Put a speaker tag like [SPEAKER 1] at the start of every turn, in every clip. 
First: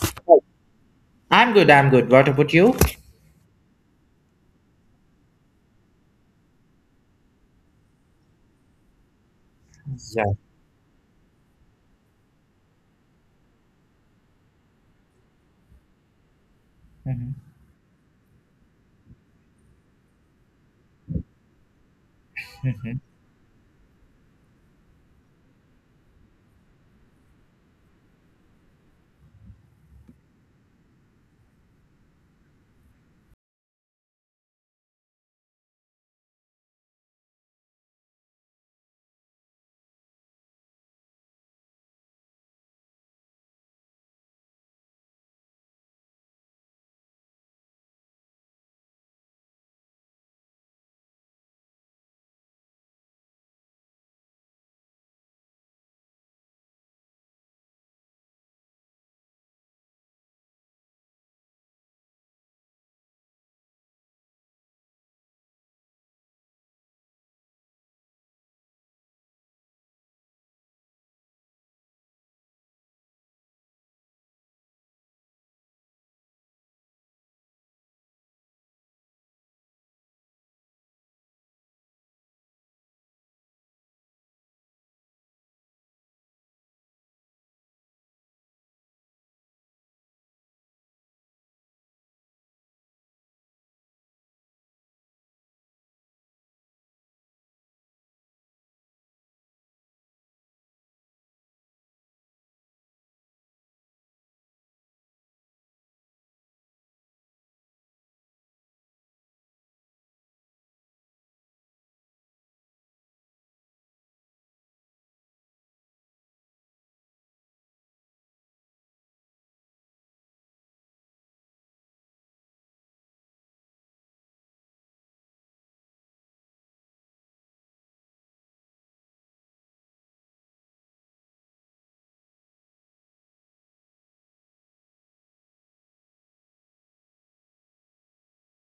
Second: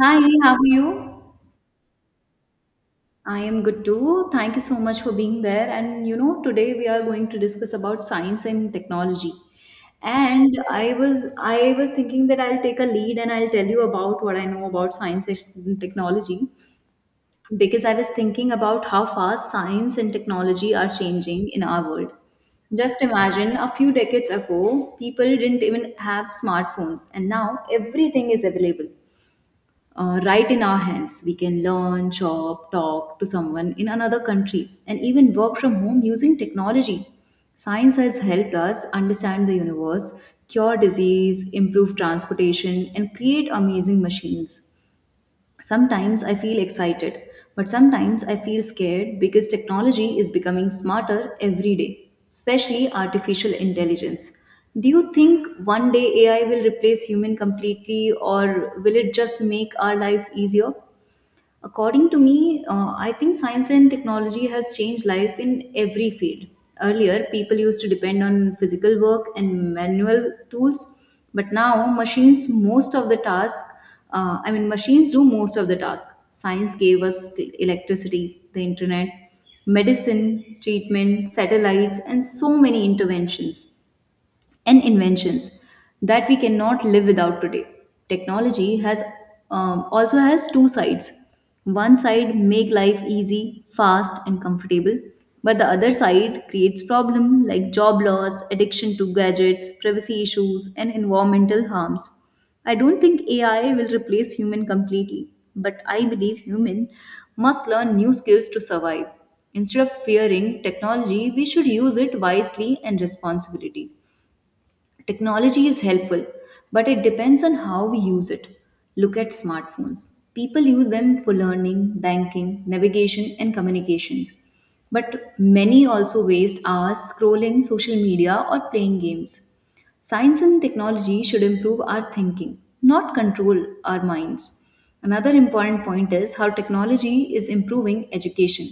[SPEAKER 1] Hi, how are you?
[SPEAKER 2] I'm good, I'm good. What about you?
[SPEAKER 1] I am good too. Thank you so much for being there. And you know, today we are going to discuss about science and technology.
[SPEAKER 2] Yeah.
[SPEAKER 1] And I was thinking that I'll take a lead and I'll tell you about what I know about science and technology
[SPEAKER 2] Mhm,
[SPEAKER 1] because I was thinking about how fast science and technology are changing in our world. Just
[SPEAKER 2] mhm.
[SPEAKER 1] imagine a few decades ago, people didn't even have smartphones, and now everything is available right in our hands. We can learn, shop, talk to someone in another country, and even work from home using technology. Science has helped us understand the universe, cure disease, improve transportation, and create amazing machines. Sometimes I feel excited, but sometimes I feel scared because technology is becoming smarter every day, especially artificial intelligence. Do you think one day AI will replace human completely or will it just make our lives easier? According to me, I think science and technology have changed life in every field. Earlier, people used to depend on physical work and manual tools, but now machines most of the task. I mean, machines do most of the task. Science gave us electricity, the internet, medicine, treatment, satellites, and so many interventions and inventions that we cannot live without today. Technology has also has two sides. One side make life easy, fast, and comfortable, but the other side creates problem like job loss, addiction to gadgets, privacy issues, and environmental harms. I don't think AI will replace human completely, but I believe human must learn new skills to survive. Instead of fearing technology, we should use it wisely and responsibility. Technology is helpful, but it depends on how we use it. Look at smartphones. People use them for learning, banking, navigation, and communications. But many also waste hours scrolling social media or playing games. Science and technology should improve our thinking, not control our minds. Another important point is how technology is improving education.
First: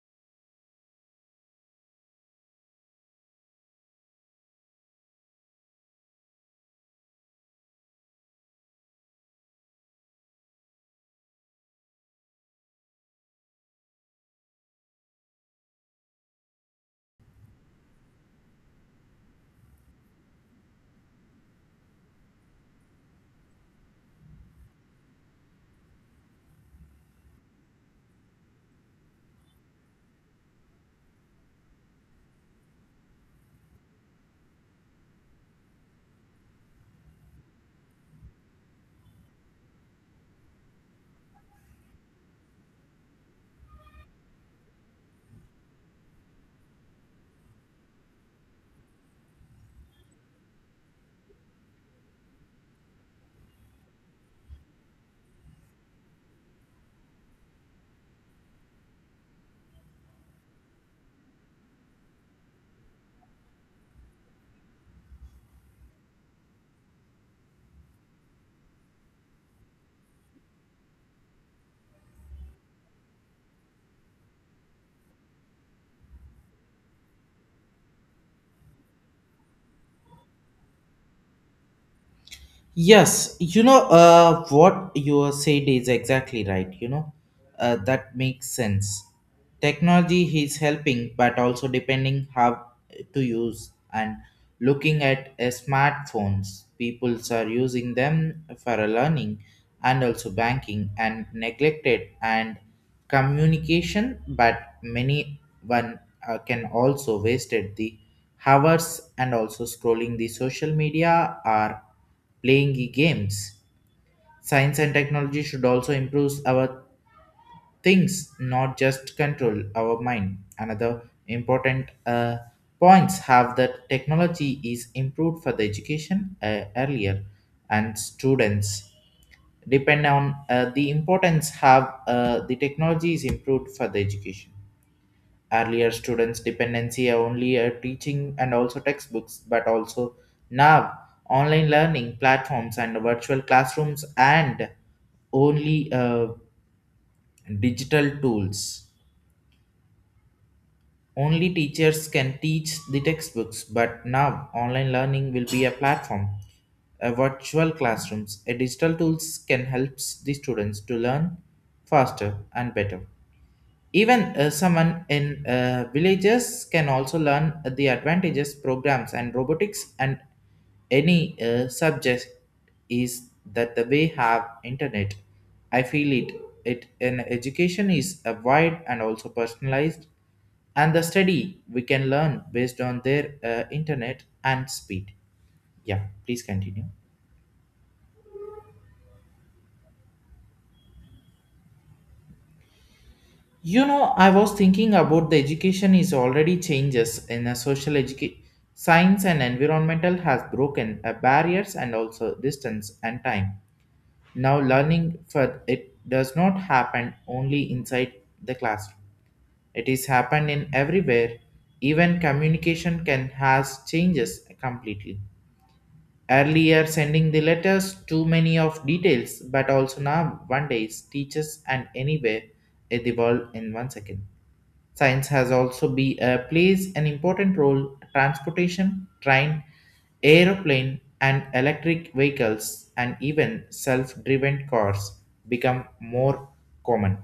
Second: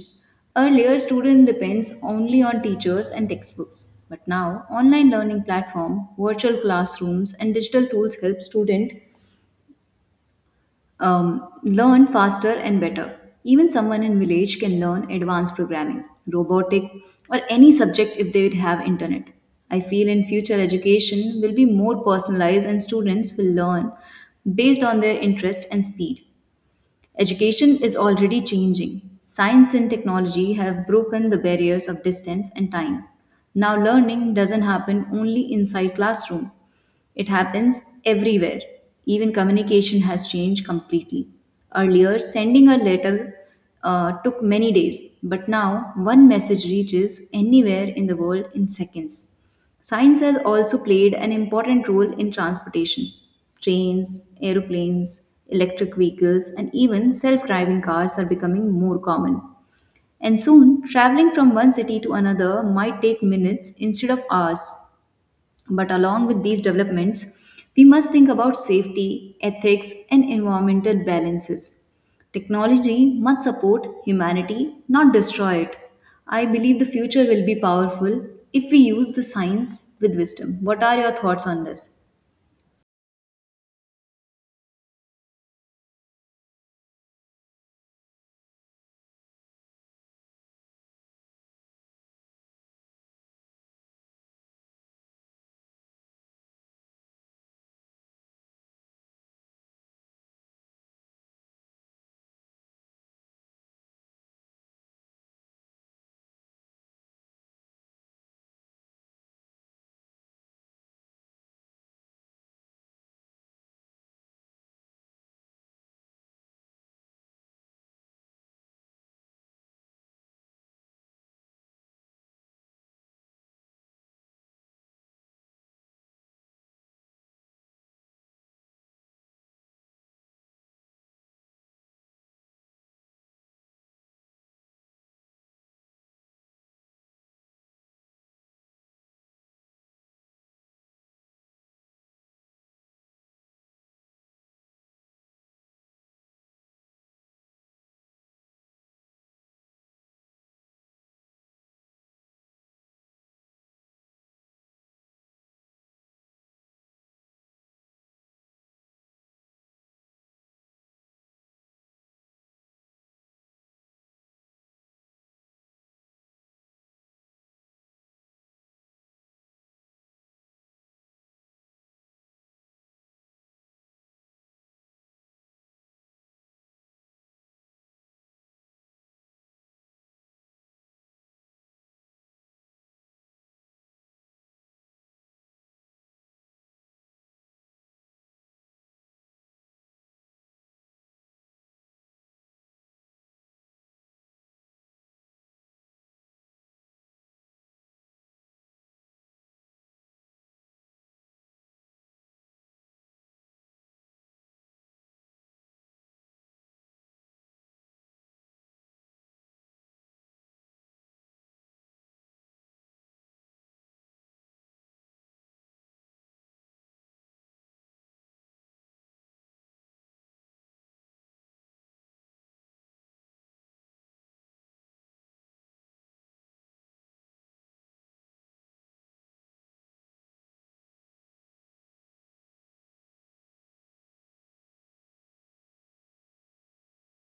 [SPEAKER 1] Earlier, student depends only on teachers and textbooks, but now online learning platform, virtual classrooms, and digital tools help student learn faster and better. Even someone in village can learn advanced programming, robotic, or any subject if they would have internet. I feel in future education will be more personalized and students will learn based on their interest and speed. Education is already changing. Science and technology have broken the barriers of distance and time. Now learning doesn't happen only inside classroom. It happens everywhere. Even communication has changed completely. Earlier, sending a letter took many days, but now one message reaches anywhere in the world in seconds. Science has also played an important role in transportation. Trains, aeroplanes, electric vehicles, and even self driving cars are becoming more common. And soon, traveling from one city to another might take minutes instead of hours. But along with these developments, we must think about safety, ethics, and environmental balances. Technology must support humanity, not destroy it. I believe the future will be powerful if we use the science with wisdom. What are your thoughts on this?
[SPEAKER 2] Yes, you know, what you are said is exactly right. You know, that makes sense. Technology is helping, but also depending how to use and looking at smartphones. People are using them for a learning and also banking and neglected and communication, but many one can also wasted the hours and also scrolling the social media are playing the games. Science and technology should also improve our things, not just control our mind. Another important points have that technology is improved for the education earlier, and students depend on the importance have the technology is improved for the education earlier students dependency only teaching and also textbooks but also now online learning platforms and virtual classrooms and only digital tools only teachers can teach the textbooks but now online learning will be a platform a virtual classrooms a digital tools can help the students to learn faster and better. Even someone in villages can also learn the advantages, programs, and robotics, and any subject is that the way have internet. I feel it. It an education is a wide and also personalized, and the study we can learn based on their internet and speed. Yeah, please continue. You know, I was thinking about the education is already changes in a social education. Science and environmental has broken barriers and also distance and time. Now learning for it does not happen only inside the classroom. It is happened in everywhere. Even communication can has changes completely. Earlier sending the letters too many of details, but also now one day teachers and anywhere in the world in 1 second. Science has also plays an important role transportation, train, aeroplane and electric vehicles and even self-driven cars become more common.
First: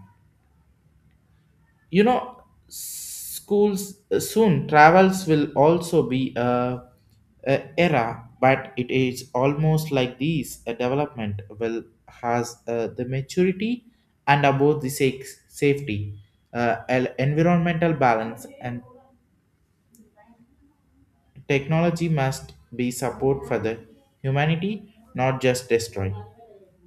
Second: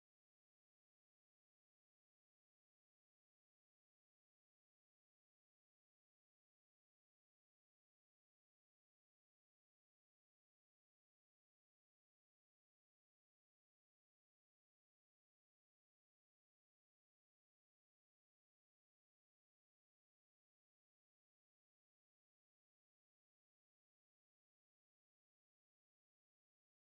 [SPEAKER 2] You know, schools soon travels will also be a era, but it is almost like these a development will has the maturity and about the safety, environmental balance and technology must be support for the humanity, not just destroy.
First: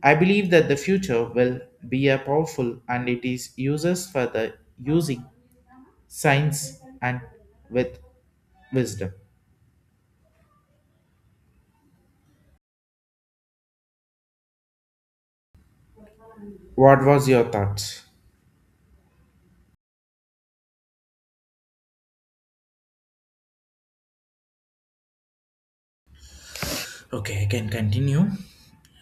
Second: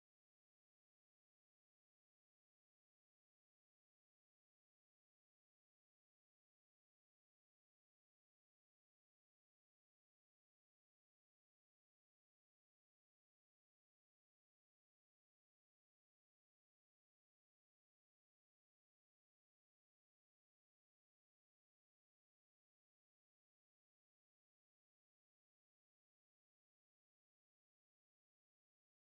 [SPEAKER 2] I believe that the future will be a powerful and it is uses for the using science and with wisdom. What was your thoughts? Okay, I can continue.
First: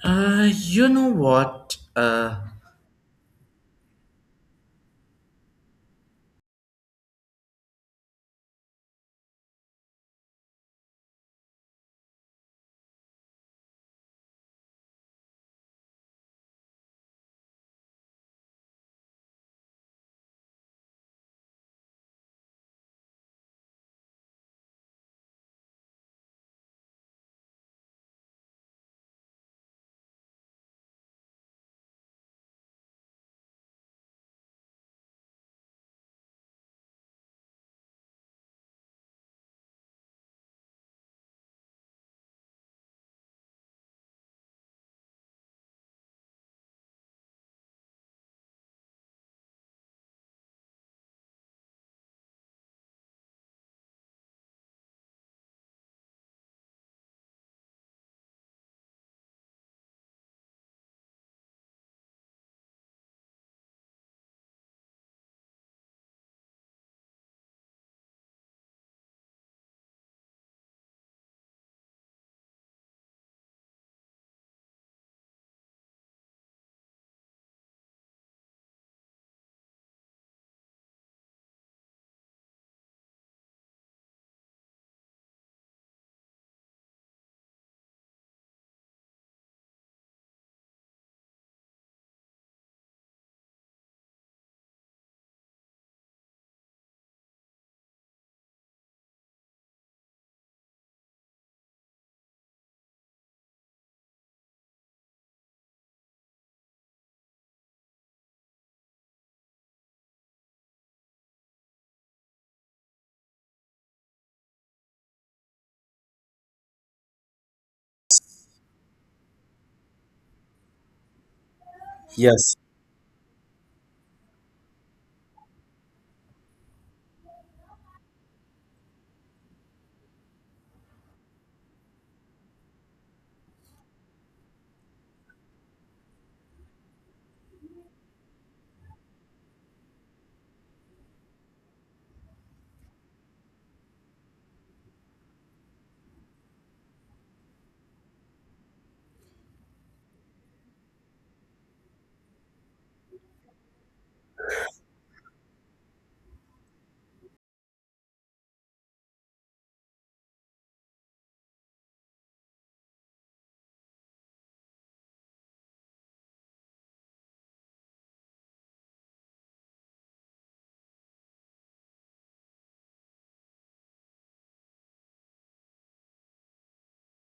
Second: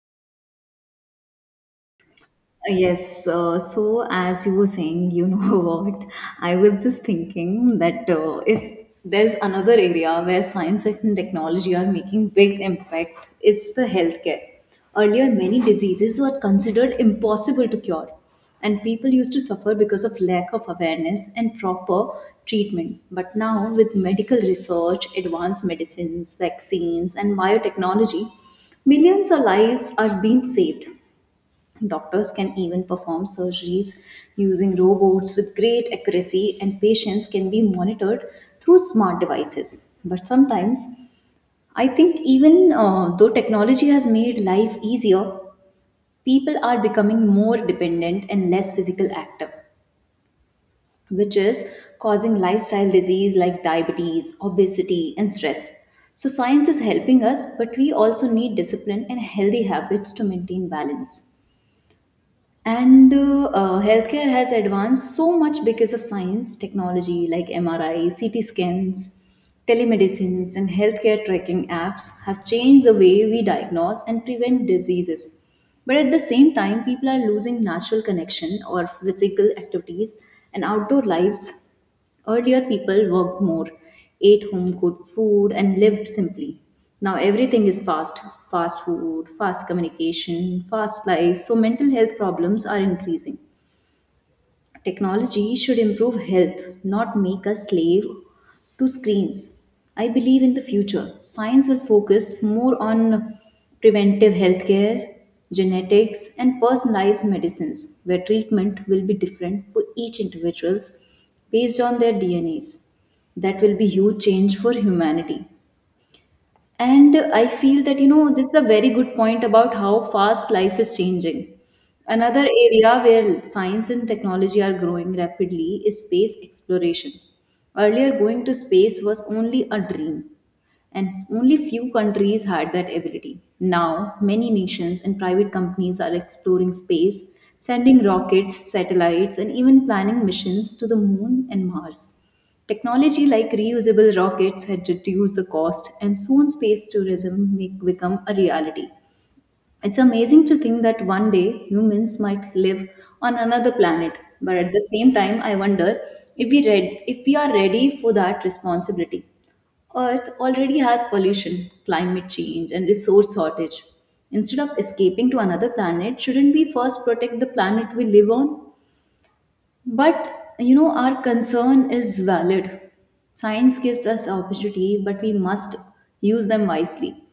[SPEAKER 2] You know what?
[SPEAKER 1] Yes, so as you were saying, you know what, I was just thinking that if there's another area where science and technology are making big impact, it's the healthcare. Earlier, many diseases were considered impossible to cure, and people used to suffer because of lack of awareness and proper treatment. But now, with medical research, advanced medicines, vaccines, and biotechnology, millions of lives are being saved. Doctors can even perform surgeries using robots with great accuracy, and patients can be monitored through smart devices. But sometimes, I think even though technology has made life easier, people are becoming more dependent and less physical active, which is causing lifestyle disease like diabetes, obesity, and stress. So, science is helping us, but we also need discipline and healthy habits to maintain balance. And healthcare has advanced so much because of science technology like MRI CT scans, telemedicines, and healthcare tracking apps have changed the way we diagnose and prevent diseases, but at the same time people are losing natural connection or physical activities and outdoor lives. Earlier, people worked more, ate home cooked food, and lived simply. Now, everything is fast: fast food, fast communication, fast life, so mental health problems are increasing. Technology should improve health, not make us slave to screens. I believe in the future, science will focus more on preventive healthcare, genetics, and personalized medicines, where treatment will be different for each individuals based on their DNAs. That will be huge change for humanity. And I feel that, you know, this is a very good point about how fast life is changing. Another
[SPEAKER 2] Yes,
[SPEAKER 1] area where science and technology are growing rapidly is space exploration. Earlier, going to space was only a dream, and only few countries had that ability. Now, many nations and private companies are exploring space, sending rockets, satellites, and even planning missions to the moon and Mars. Technology like reusable rockets had reduced the cost, and soon space tourism may become a reality. It's amazing to think that one day humans might live on another planet, but at the same time, I wonder if we are ready for that responsibility. Earth already has pollution, climate change, and resource shortage. Instead of escaping to another planet, shouldn't we first protect the planet we live on? But you know, our concern is valid. Science gives us opportunity, but we must use them wisely.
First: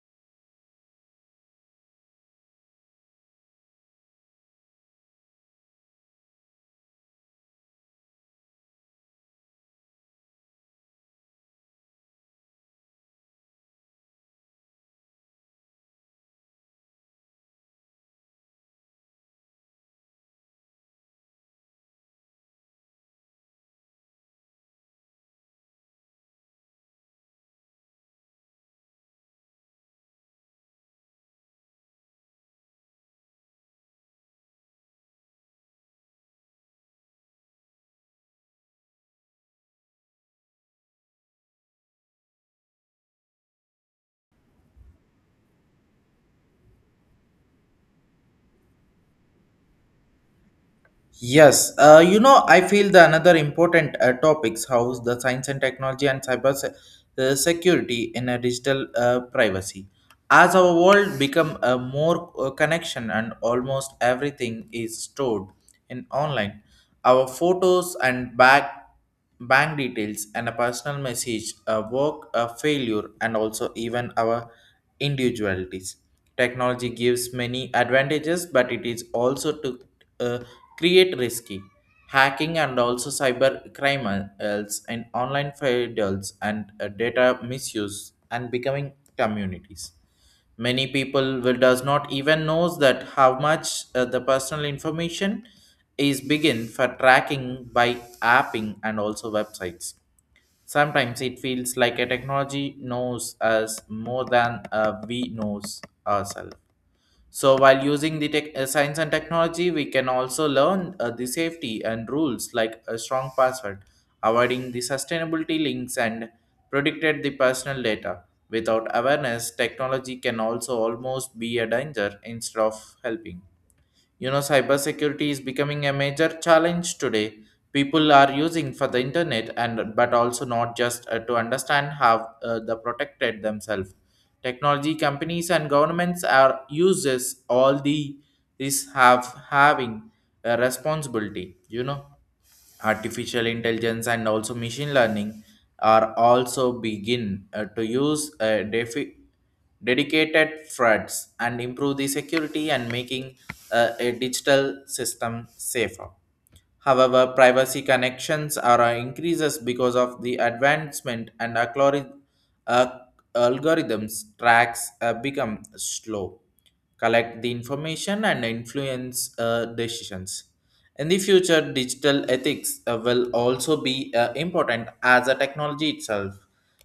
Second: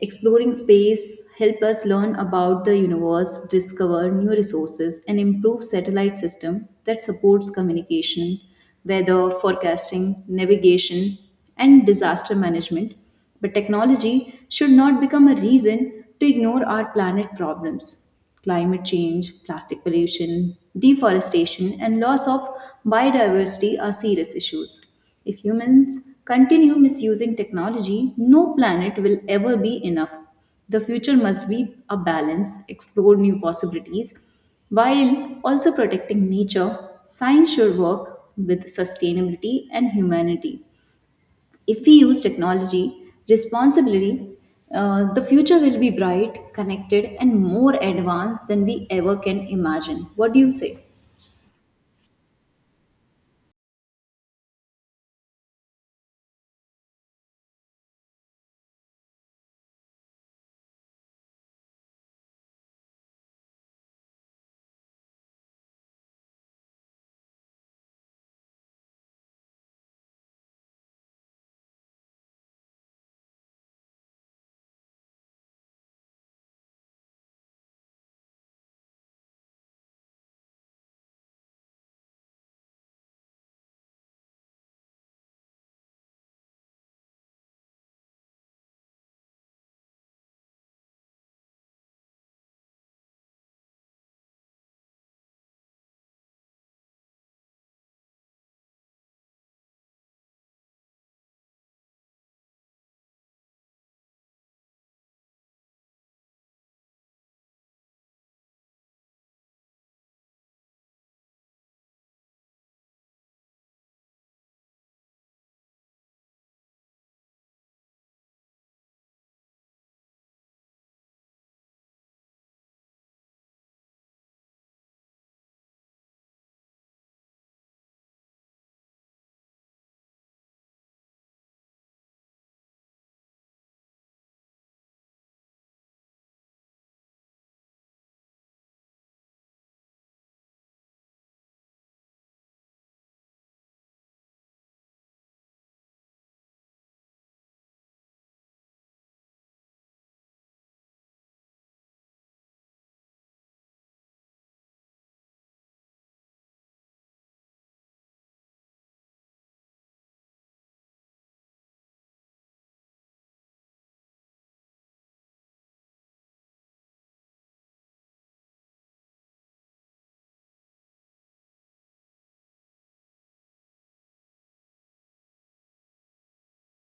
[SPEAKER 1] Exploring space help us learn about the universe, discover new resources, and improve satellite system that supports communication, weather forecasting, navigation, and disaster management. But technology should not become a reason to ignore our planet problems. Climate change, plastic pollution, deforestation, and loss of biodiversity are serious issues. If humans continue misusing technology, no planet will ever be enough. The future must be a balance, explore new possibilities, while also protecting nature, science should work with sustainability and humanity. If we use technology responsibly, the future will be bright, connected, and more advanced than we ever can imagine. What do you say?
[SPEAKER 2] yes, you know, I feel the another important topics house the science and technology and security in a digital privacy. As our world become a more connection and almost everything is stored in online, our photos and back bank details and a personal message, a work, a failure, and also even our individualities. Technology gives many advantages, but it is also to uh, create risky hacking and also cyber criminals and online files and data misuse and becoming communities many people will does not even knows that how much the personal information is begin for tracking by apping and also websites sometimes it feels like a technology knows us more than we knows ourselves so, while using the science and technology, we can also learn the safety and rules like a strong password, avoiding the sustainability links, and protected the personal data. Without awareness, technology can also almost be a danger instead of helping. You know, cybersecurity is becoming a major challenge today. People are using for the internet and but also not just to understand how the protected themselves. Technology companies and governments are uses all the this have having a responsibility. You know artificial intelligence and also machine learning are also begin to use dedicated threats and improve the security and making a digital system safer, however privacy connections are increases because of the advancement and uh, algorithms tracks become slow collect the information and influence decisions. In the future, digital ethics will also be important as a technology itself.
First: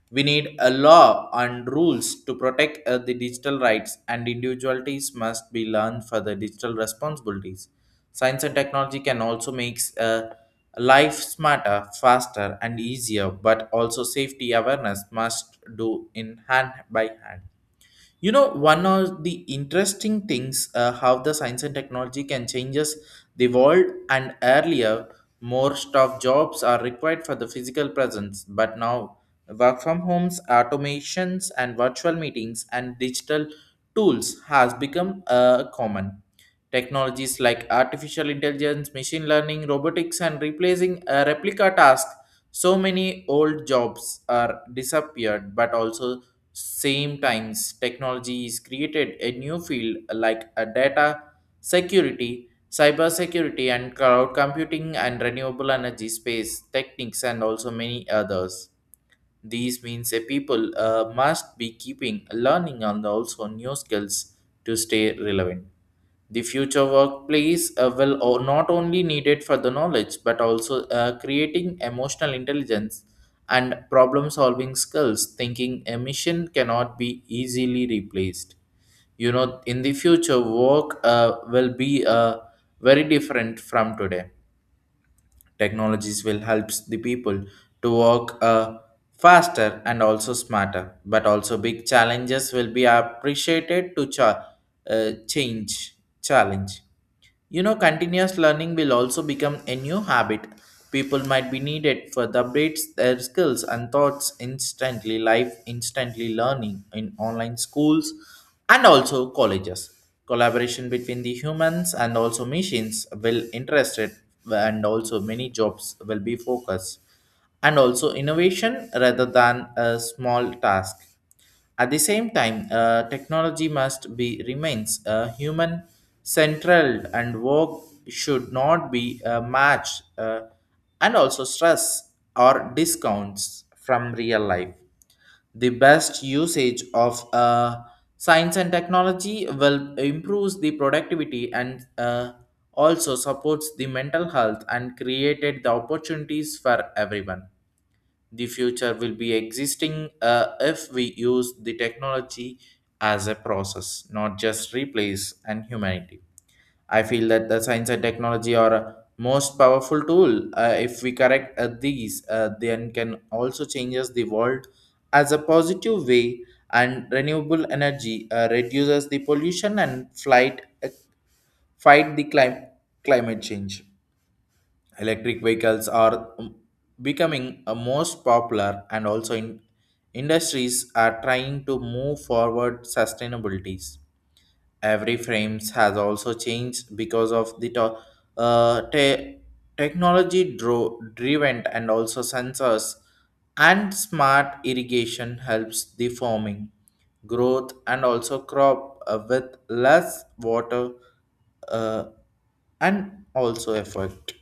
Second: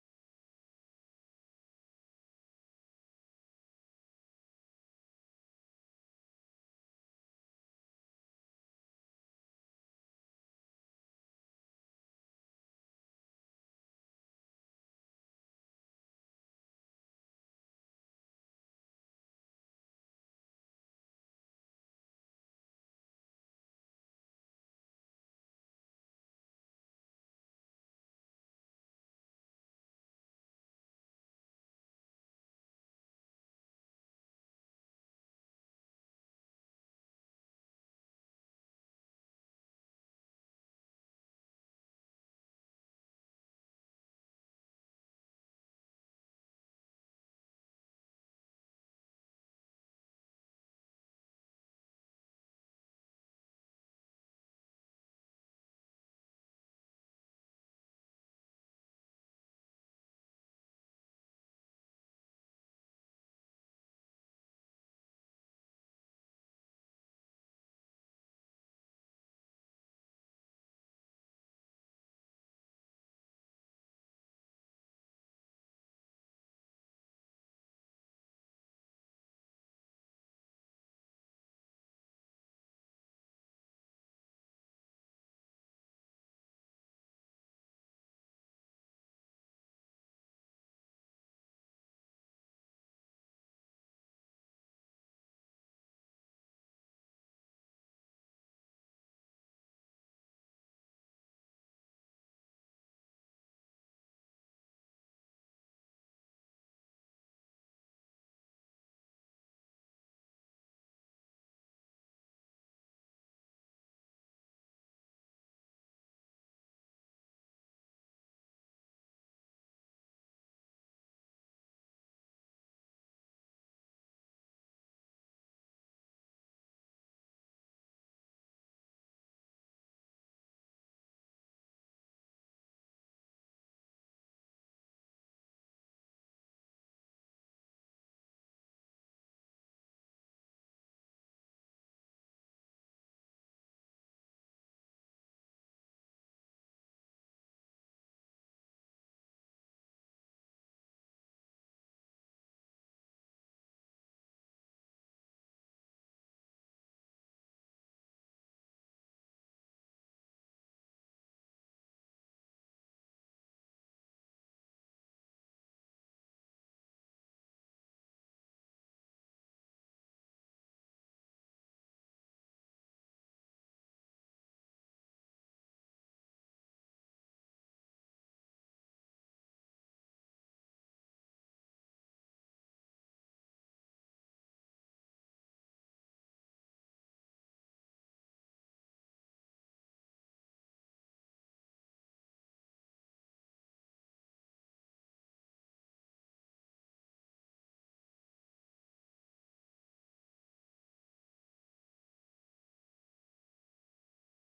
[SPEAKER 2] We need a law and rules to protect the digital rights, and individualities must be learned for the digital responsibilities. Science and technology can also make life smarter, faster, and easier, but also safety awareness must do in hand by hand. You know, one of the interesting things how the science and technology can changes the world and earlier more staff jobs are required for the physical presence, but now work from homes, automations and virtual meetings and digital tools has become common. Technologies like artificial intelligence, machine learning, robotics and replacing replica tasks so many old jobs are disappeared but also same times technology is created a new field like a data security cyber security, and cloud computing and renewable energy space techniques and also many others these means a people must be keeping learning and also new skills to stay relevant. The future workplace not only needed for the knowledge but also creating emotional intelligence and problem solving skills. Thinking a mission cannot be easily replaced. You know, in the future, work will be very different from today. Technologies will help the people to work faster and also smarter, but also big challenges will be appreciated to change challenge. You know, continuous learning will also become a new habit. People might be needed for the updates their skills and thoughts instantly, life instantly learning in online schools and also colleges. Collaboration between the humans and also machines will interested and also many jobs will be focused and also innovation rather than a small task at the same time, technology must be remains human central and work should not be matched and also stress or discounts from real life. The best usage of science and technology will improve the productivity and also supports the mental health and created the opportunities for everyone. The future will be existing if we use the technology as a process, not just replace and humanity. I feel that the science and technology are a most powerful tool. If we correct these, then can also changes the world as a positive way. And renewable energy reduces the pollution and fight the climate change. Electric vehicles are becoming most popular and also in industries are trying to move forward sustainabilities. Every frames has also changed because of the uh, te- technology driven and also sensors and smart irrigation helps the farming growth and also crop with less water uh, and also effort.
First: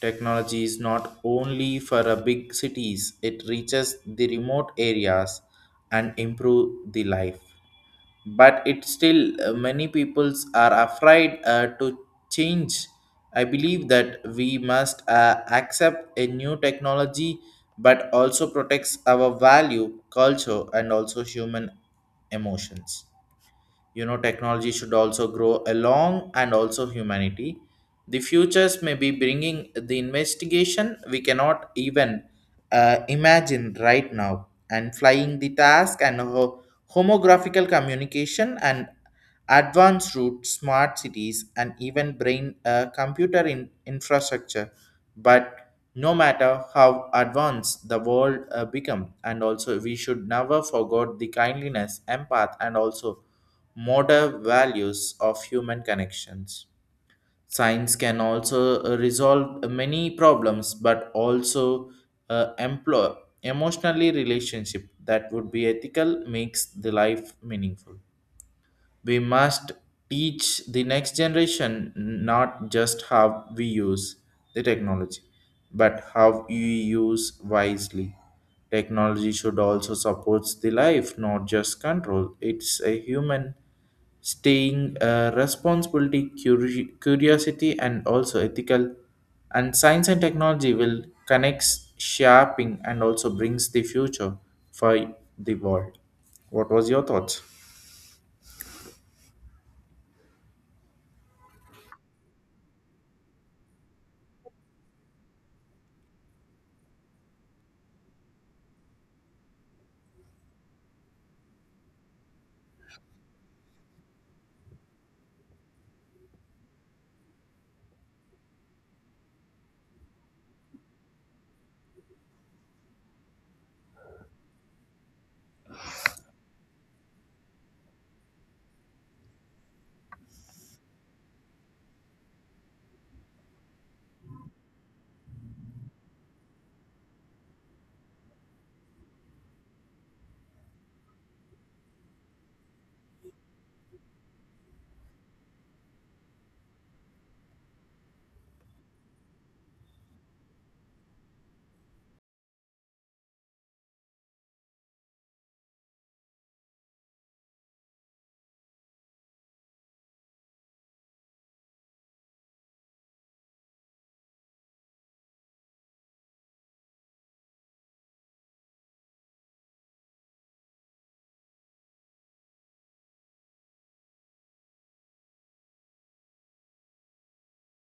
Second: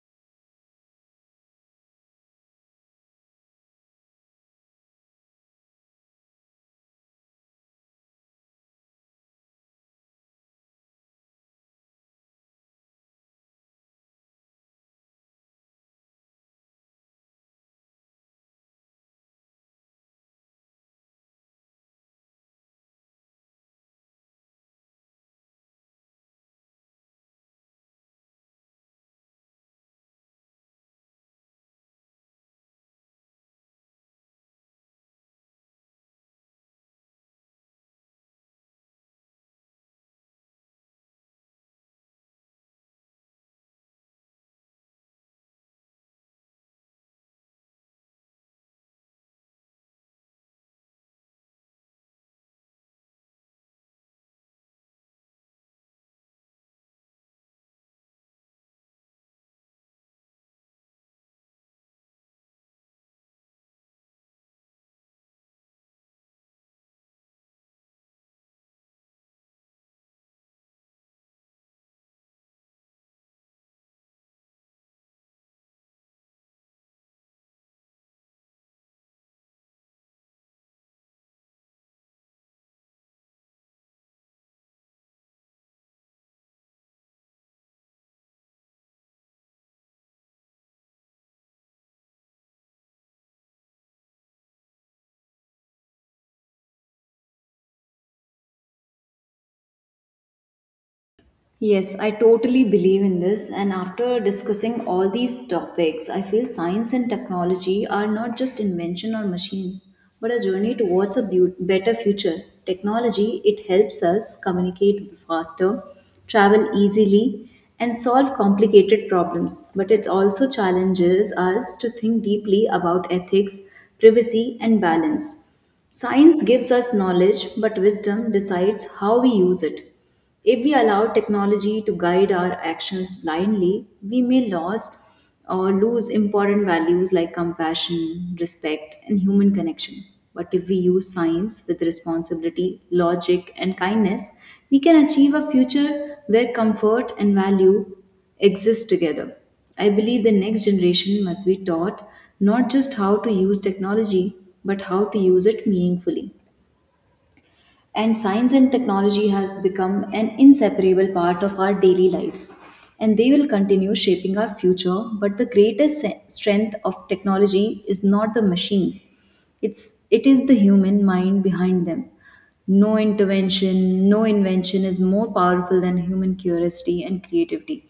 [SPEAKER 2] Technology is not only for a big cities it reaches the remote areas and improve the life but it still many peoples are afraid to change. I believe that we must accept a new technology but also protects our value culture and also human emotions. You know technology should also grow along and also humanity. The futures may be bringing the investigation we cannot even imagine right now and flying the task and homographical communication and advanced route smart cities and even brain computer in infrastructure but no matter how advanced the world become and also we should never forget the kindliness empath and also modern values of human connections. Science can also resolve many problems, but also employ emotionally relationship that would be ethical makes the life meaningful. We must teach the next generation not just how we use the technology, but how you use wisely. Technology should also support the life, not just control. It's a human staying responsibility curiosity and also ethical and science and technology will connects shaping and also brings the future for the world. What was your thoughts?
[SPEAKER 1] Yes, I totally believe in this. And after discussing all these topics, I feel science and technology are not just invention or machines, but a journey towards a better future. Technology, it helps us communicate faster, travel easily, and solve complicated problems. But it also challenges us to think deeply about ethics, privacy, and balance. Science gives us knowledge, but wisdom decides how we use it. If we allow technology to guide our actions blindly, we may lose important values like compassion, respect, and human connection. But if we use science with responsibility, logic, and kindness, we can achieve a future where comfort and value exist together. I believe the next generation must be taught not just how to use technology, but how to use it meaningfully. And science and technology has become an inseparable part of our daily lives. And they will continue shaping our future. But the greatest strength of technology is not the machines, it is the human mind behind them. No intervention, no invention is more powerful than human curiosity and creativity.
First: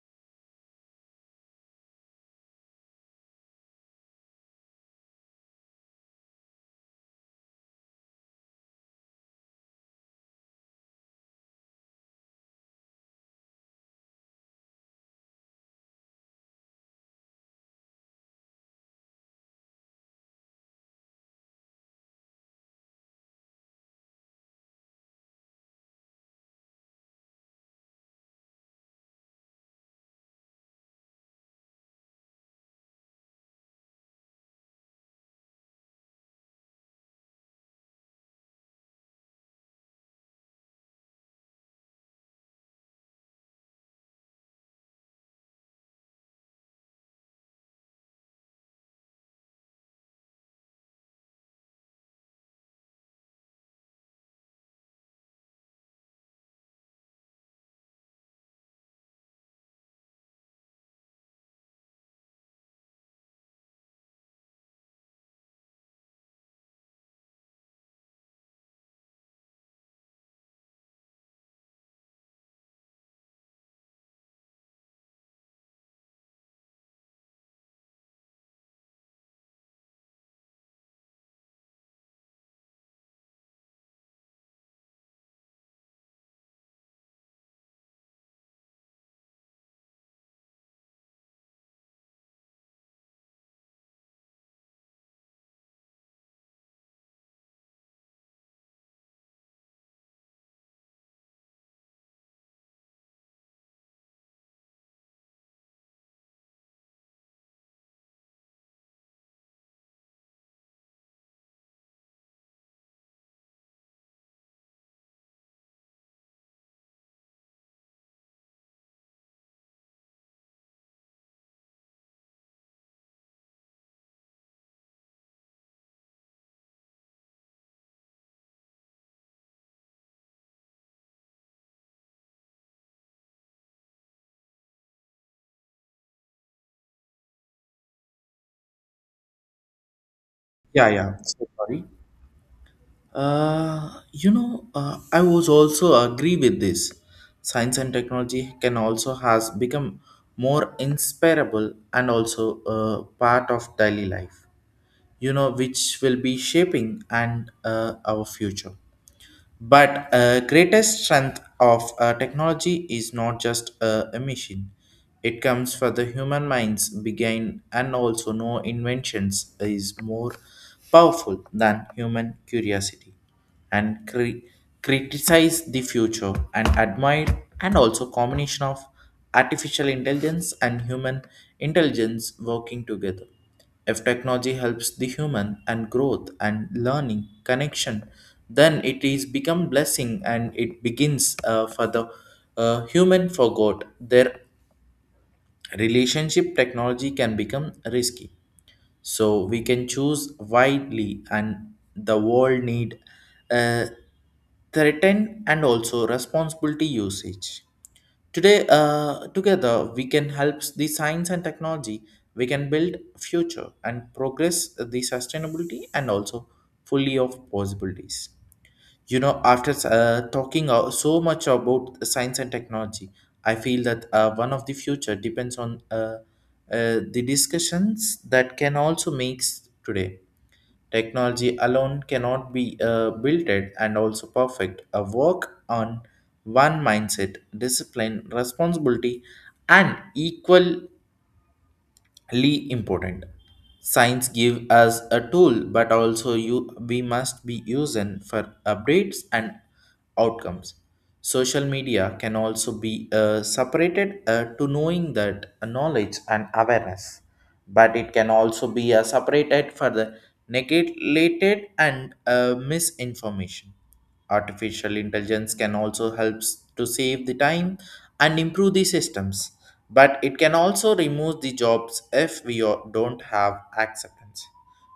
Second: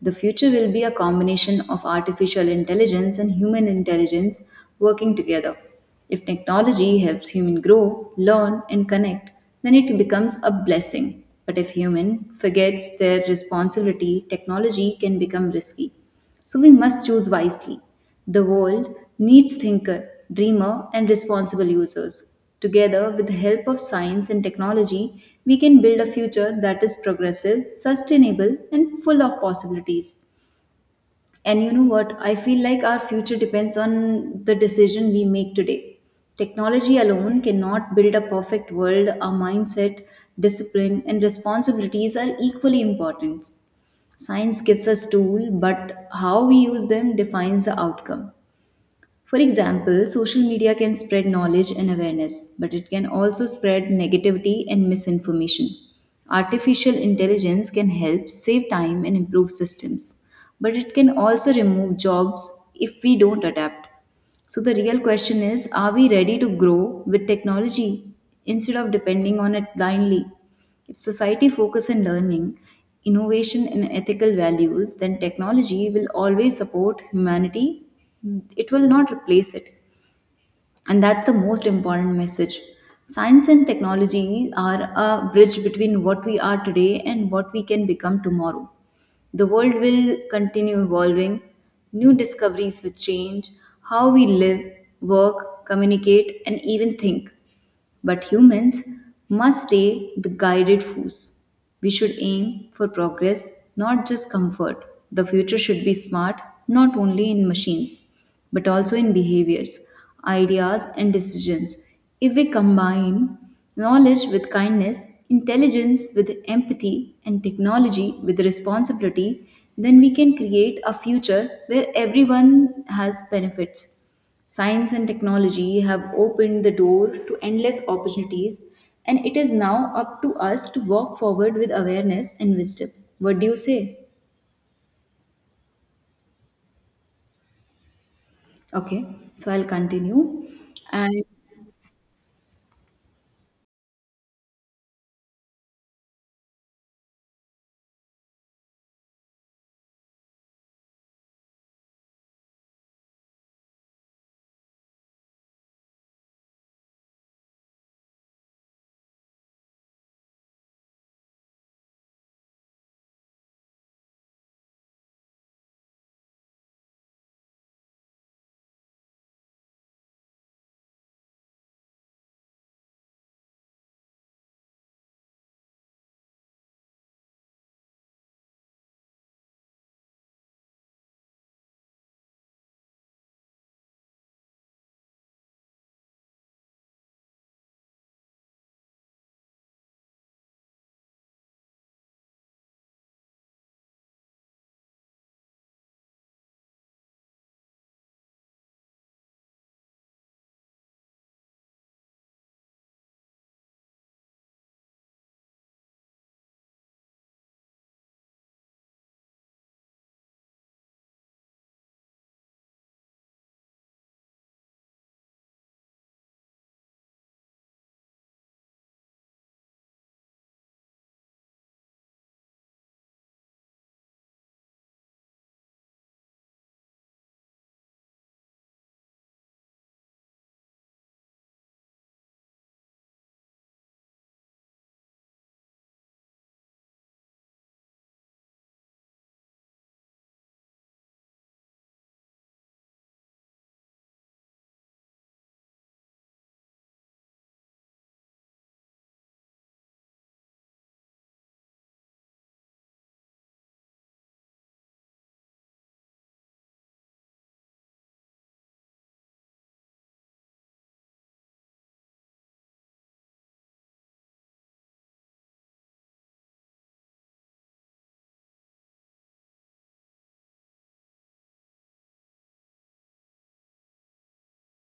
[SPEAKER 1] The future will be a combination of artificial intelligence and human intelligence working together. If technology helps human grow, learn, and connect, then it becomes a blessing. But if human forgets their responsibility, technology can become risky. So we must choose wisely. The world needs thinker, dreamer, and responsible users. Together, with the help of science and technology, we can build a future that is progressive, sustainable, and full of possibilities. And you know what? I feel like our future depends on the decision we make today. Technology alone cannot build a perfect world. Our mindset, discipline, and responsibilities are equally important. Science gives us tools, but how we use them defines the outcome. For example, social media can spread knowledge and awareness, but it can also spread negativity and misinformation. Artificial intelligence can help save time and improve systems, but it can also remove jobs if we don't adapt. So, the real question is are we ready to grow with technology instead of depending on it blindly? If society focus on learning, innovation and ethical values, then technology will always support humanity. It will not replace it. And that's the most important message. Science and technology are a bridge between what we are today and what we can become tomorrow. The world will continue evolving, new discoveries will change how we live, work, communicate, and even think. But humans must stay the guided force. We should aim for progress, not just comfort. The future should be smart, not only in machines, but also in behaviors, ideas, and decisions. If we combine knowledge with kindness, intelligence with empathy, and technology with responsibility, then we can create a future where everyone has benefits. Science and technology have opened the door to endless opportunities, and it is now up to us to walk forward with awareness and wisdom. What do you say? Okay, so I'll continue.
[SPEAKER 2] Yeah,
[SPEAKER 1] And
[SPEAKER 2] so sorry. You know, I was also agree with this. Science and technology can also has become more inspirable and also part of daily life, you know, which will be shaping and our future. But greatest strength of technology is not just a machine. It comes for the human minds begin and also no inventions is more powerful than human curiosity and criticize the future and admire and also combination of artificial intelligence and human intelligence working together. If technology helps the human and growth and learning connection, then it is become blessing and it begins for the human forgot their relationship technology can become risky. So we can choose widely and the world need uh, threatened and also responsibility usage. Today, together we can help the science and technology. We can build future and progress the sustainability and also fully of possibilities. You know, after talking so much about science and technology, I feel that one of the future depends on the discussions that can also makes today. Technology alone cannot be built it and also perfect. A work on one mindset, discipline, responsibility, and equally important. Science give us a tool, but also you we must be using for updates and outcomes. Social media can also be separated to knowing that knowledge and awareness but it can also be separated for the negated and misinformation. Artificial intelligence can also help to save the time and improve the systems, but it can also remove the jobs if we don't have acceptance.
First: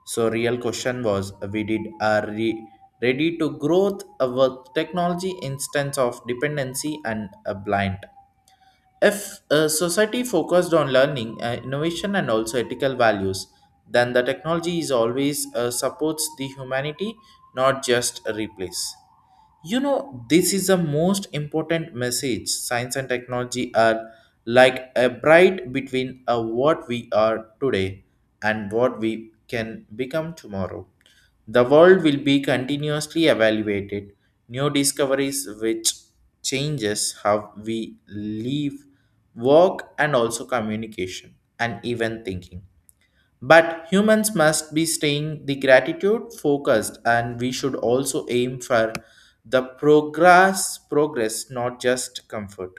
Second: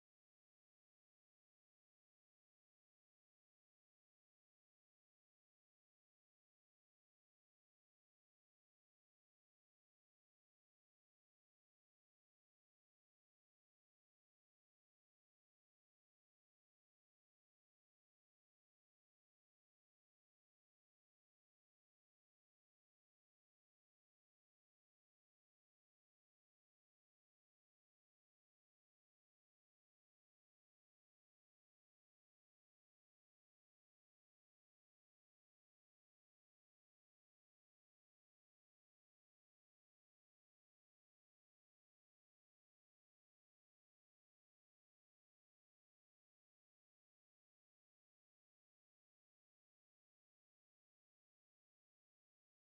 [SPEAKER 2] So real question was we ready to growth with technology instance of dependency and a blind. If a society focused on learning, innovation, and also ethical values, then the technology is always supports the humanity, not just a replace. You know, this is the most important message. Science and technology are like a bright between what we are today and what we can become tomorrow. The world will be continuously evaluated. New discoveries which changes how we live, work, and also communication and even thinking. But humans must be staying the gratitude focused and we should also aim for the progress not just comfort.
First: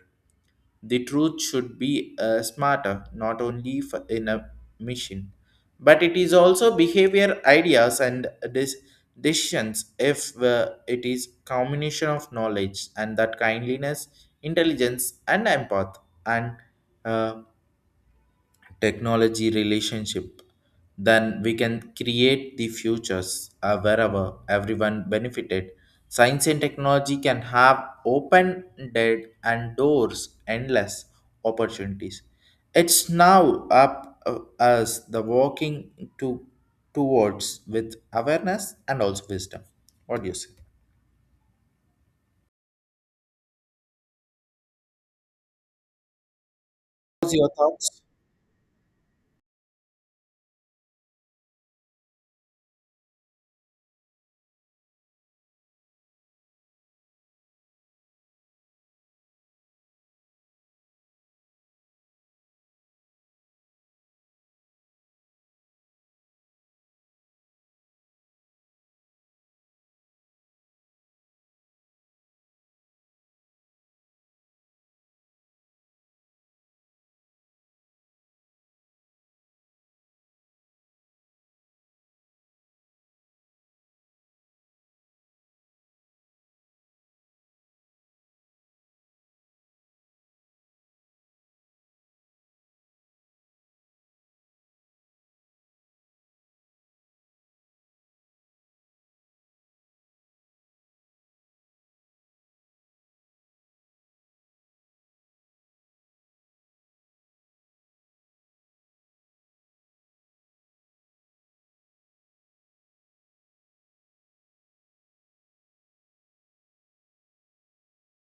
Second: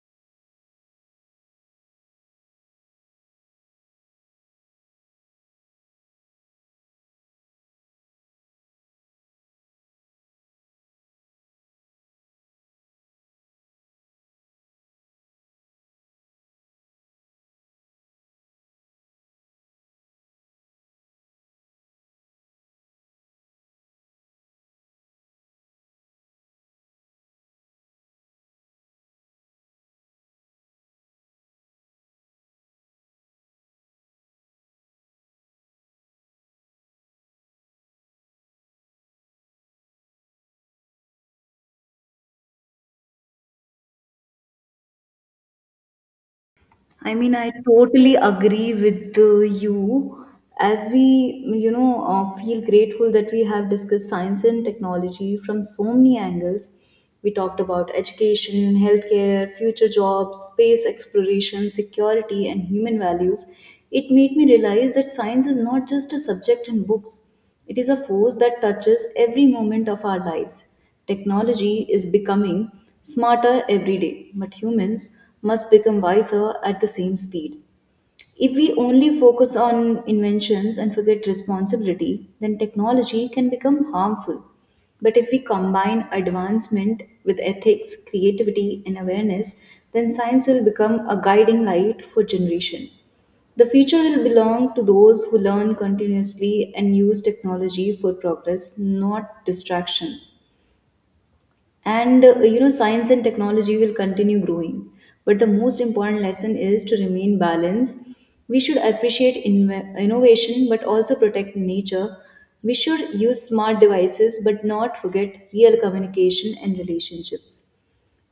[SPEAKER 2] The truth should be smarter not only for, in a mission but it is also behavior ideas and dis- decisions. If it is combination of knowledge and that kindliness intelligence and empath and uh, technology relationship, then we can create the futures wherever everyone benefited. Science and technology can have open-ended and doors endless opportunities. It's now up us the walking to towards with awareness and also wisdom. What do you say?
[SPEAKER 1] I
[SPEAKER 2] What's
[SPEAKER 1] mean,
[SPEAKER 2] your
[SPEAKER 1] I
[SPEAKER 2] thoughts?
[SPEAKER 1] totally agree with you. As we, feel grateful that we have discussed science and technology from so many angles. We talked about education, healthcare, future jobs, space exploration, security, and human values. It made me realize that science is not just a subject in books. It is a force that touches every moment of our lives. Technology is becoming smarter every day, but humans must become wiser at the same speed. If we only focus on inventions and forget responsibility, then technology can become harmful. But if we combine advancement with ethics, creativity, and awareness, then science will become a guiding light for generation. The future will belong to those who learn continuously and use technology for progress, not distractions. And science and technology will continue growing. But the most important lesson is to remain balanced. We should appreciate innovation but also protect nature. We should use smart devices but not forget real communication and relationships.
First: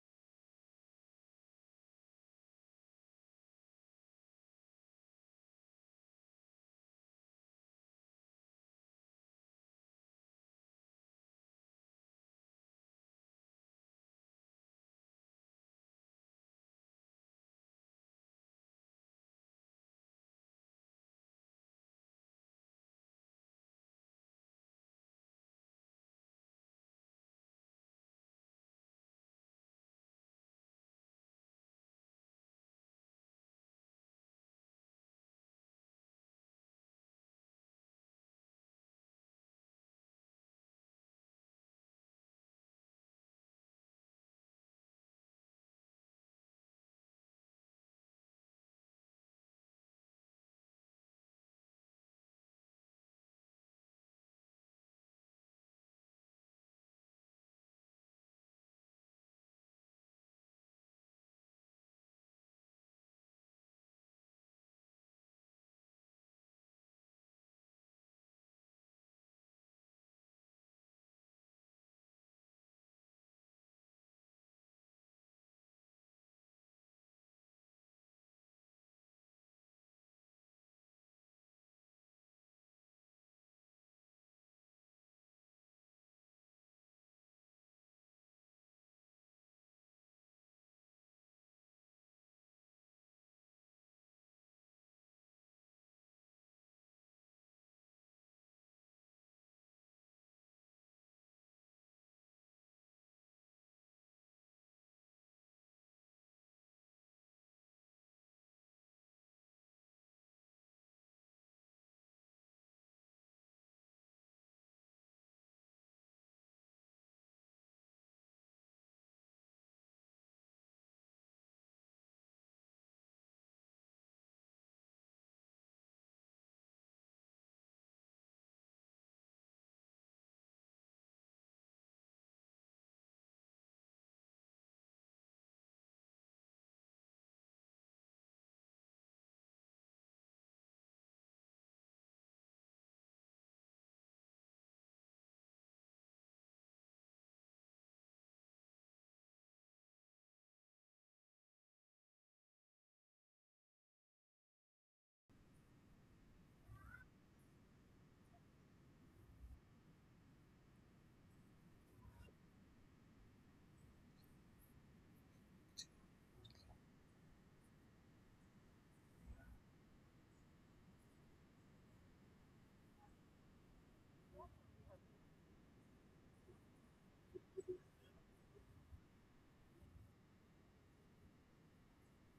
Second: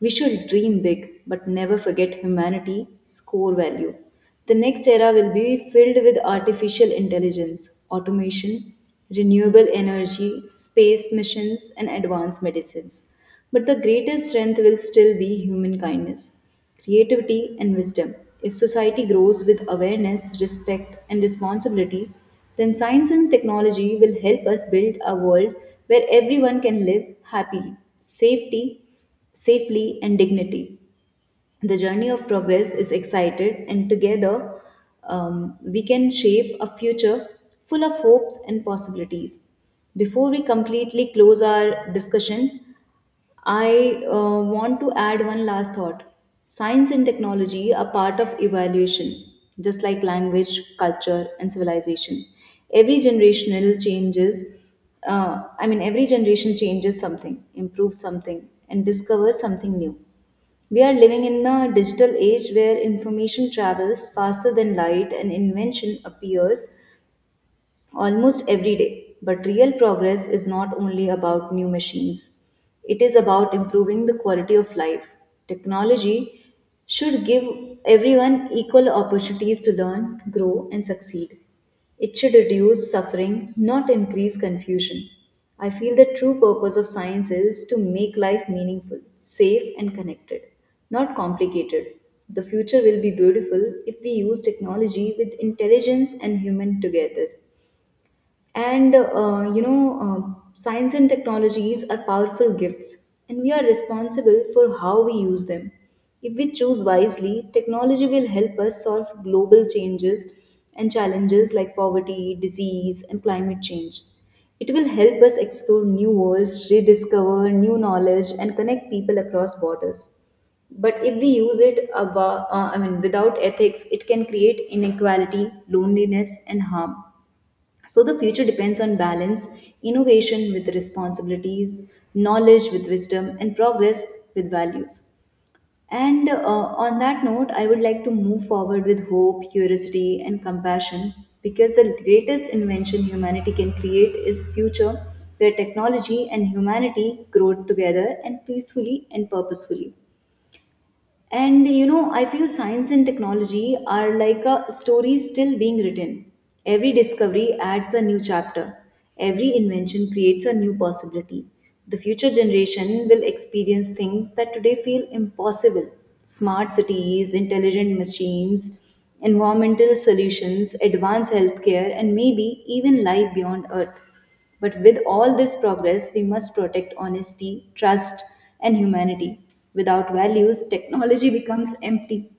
[SPEAKER 1] We should dream big, but never forget humanity's core value. The next era will be filled with artificial intelligence, automation, renewable energy, space missions, and advanced medicines. But the greatest strength will still be human kindness, creativity, and wisdom. If society grows with awareness, respect, and responsibility, then science and technology will help us build a world where everyone can live happily. Safety Safely and dignity. The journey of progress is excited, and together we can shape a future full of hopes and possibilities. Before we completely close our discussion, I want to add one last thought. Science and technology are part of evaluation, just like language, culture, and civilization. Every generational changes, every generation changes something, improves something, and discovers something new. We are living in a digital age where information travels faster than light and invention appears almost every day. But real progress is not only about new machines, it is about improving the quality of life. Technology should give everyone equal opportunities to learn, grow, and succeed. It should reduce suffering, not increase confusion. I feel the true purpose of science is to make life meaningful, safe, and connected, not complicated. The future will be beautiful if we use technology with intelligence and human together. And science and technologies are powerful gifts, and we are responsible for how we use them. If we choose wisely, technology will help us solve global changes and challenges like poverty, disease, and climate change. It will help us explore new worlds, rediscover new knowledge, and connect people across borders. But if we use it without ethics, it can create inequality, loneliness, and harm. So the future depends on balance, innovation with responsibilities, knowledge with wisdom, and progress with values. And on that note, I would like to move forward with hope, curiosity, and compassion because the greatest invention humanity can create is future where technology and humanity grow together and peacefully and purposefully. And you know, I feel science and technology are like a story still being written. Every discovery adds a new chapter, every invention creates a new possibility. The future generation will experience things that today feel impossible smart cities, intelligent machines, environmental solutions, advanced healthcare, and maybe even life beyond Earth. But with all this progress, we must protect honesty, trust, and humanity. Without values, technology becomes empty.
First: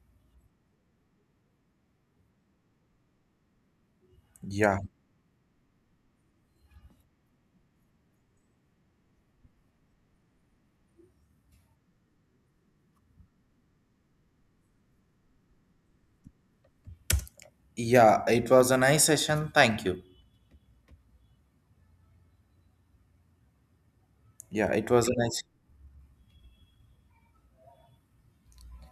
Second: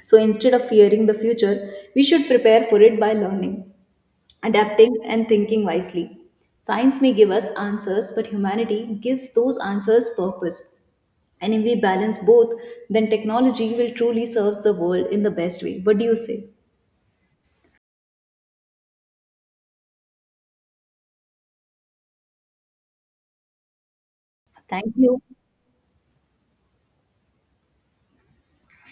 [SPEAKER 1] So instead of fearing the future, we should prepare for it by learning,
[SPEAKER 2] Yeah,
[SPEAKER 1] adapting, and thinking wisely. Science may give us answers, but humanity gives those answers purpose. And if we balance both, then technology will truly serve the world in the best way. What do you say?
[SPEAKER 2] yeah, it was a nice session. Thank you. Yeah, it
[SPEAKER 1] Thank
[SPEAKER 2] was a
[SPEAKER 1] you.
[SPEAKER 2] nice.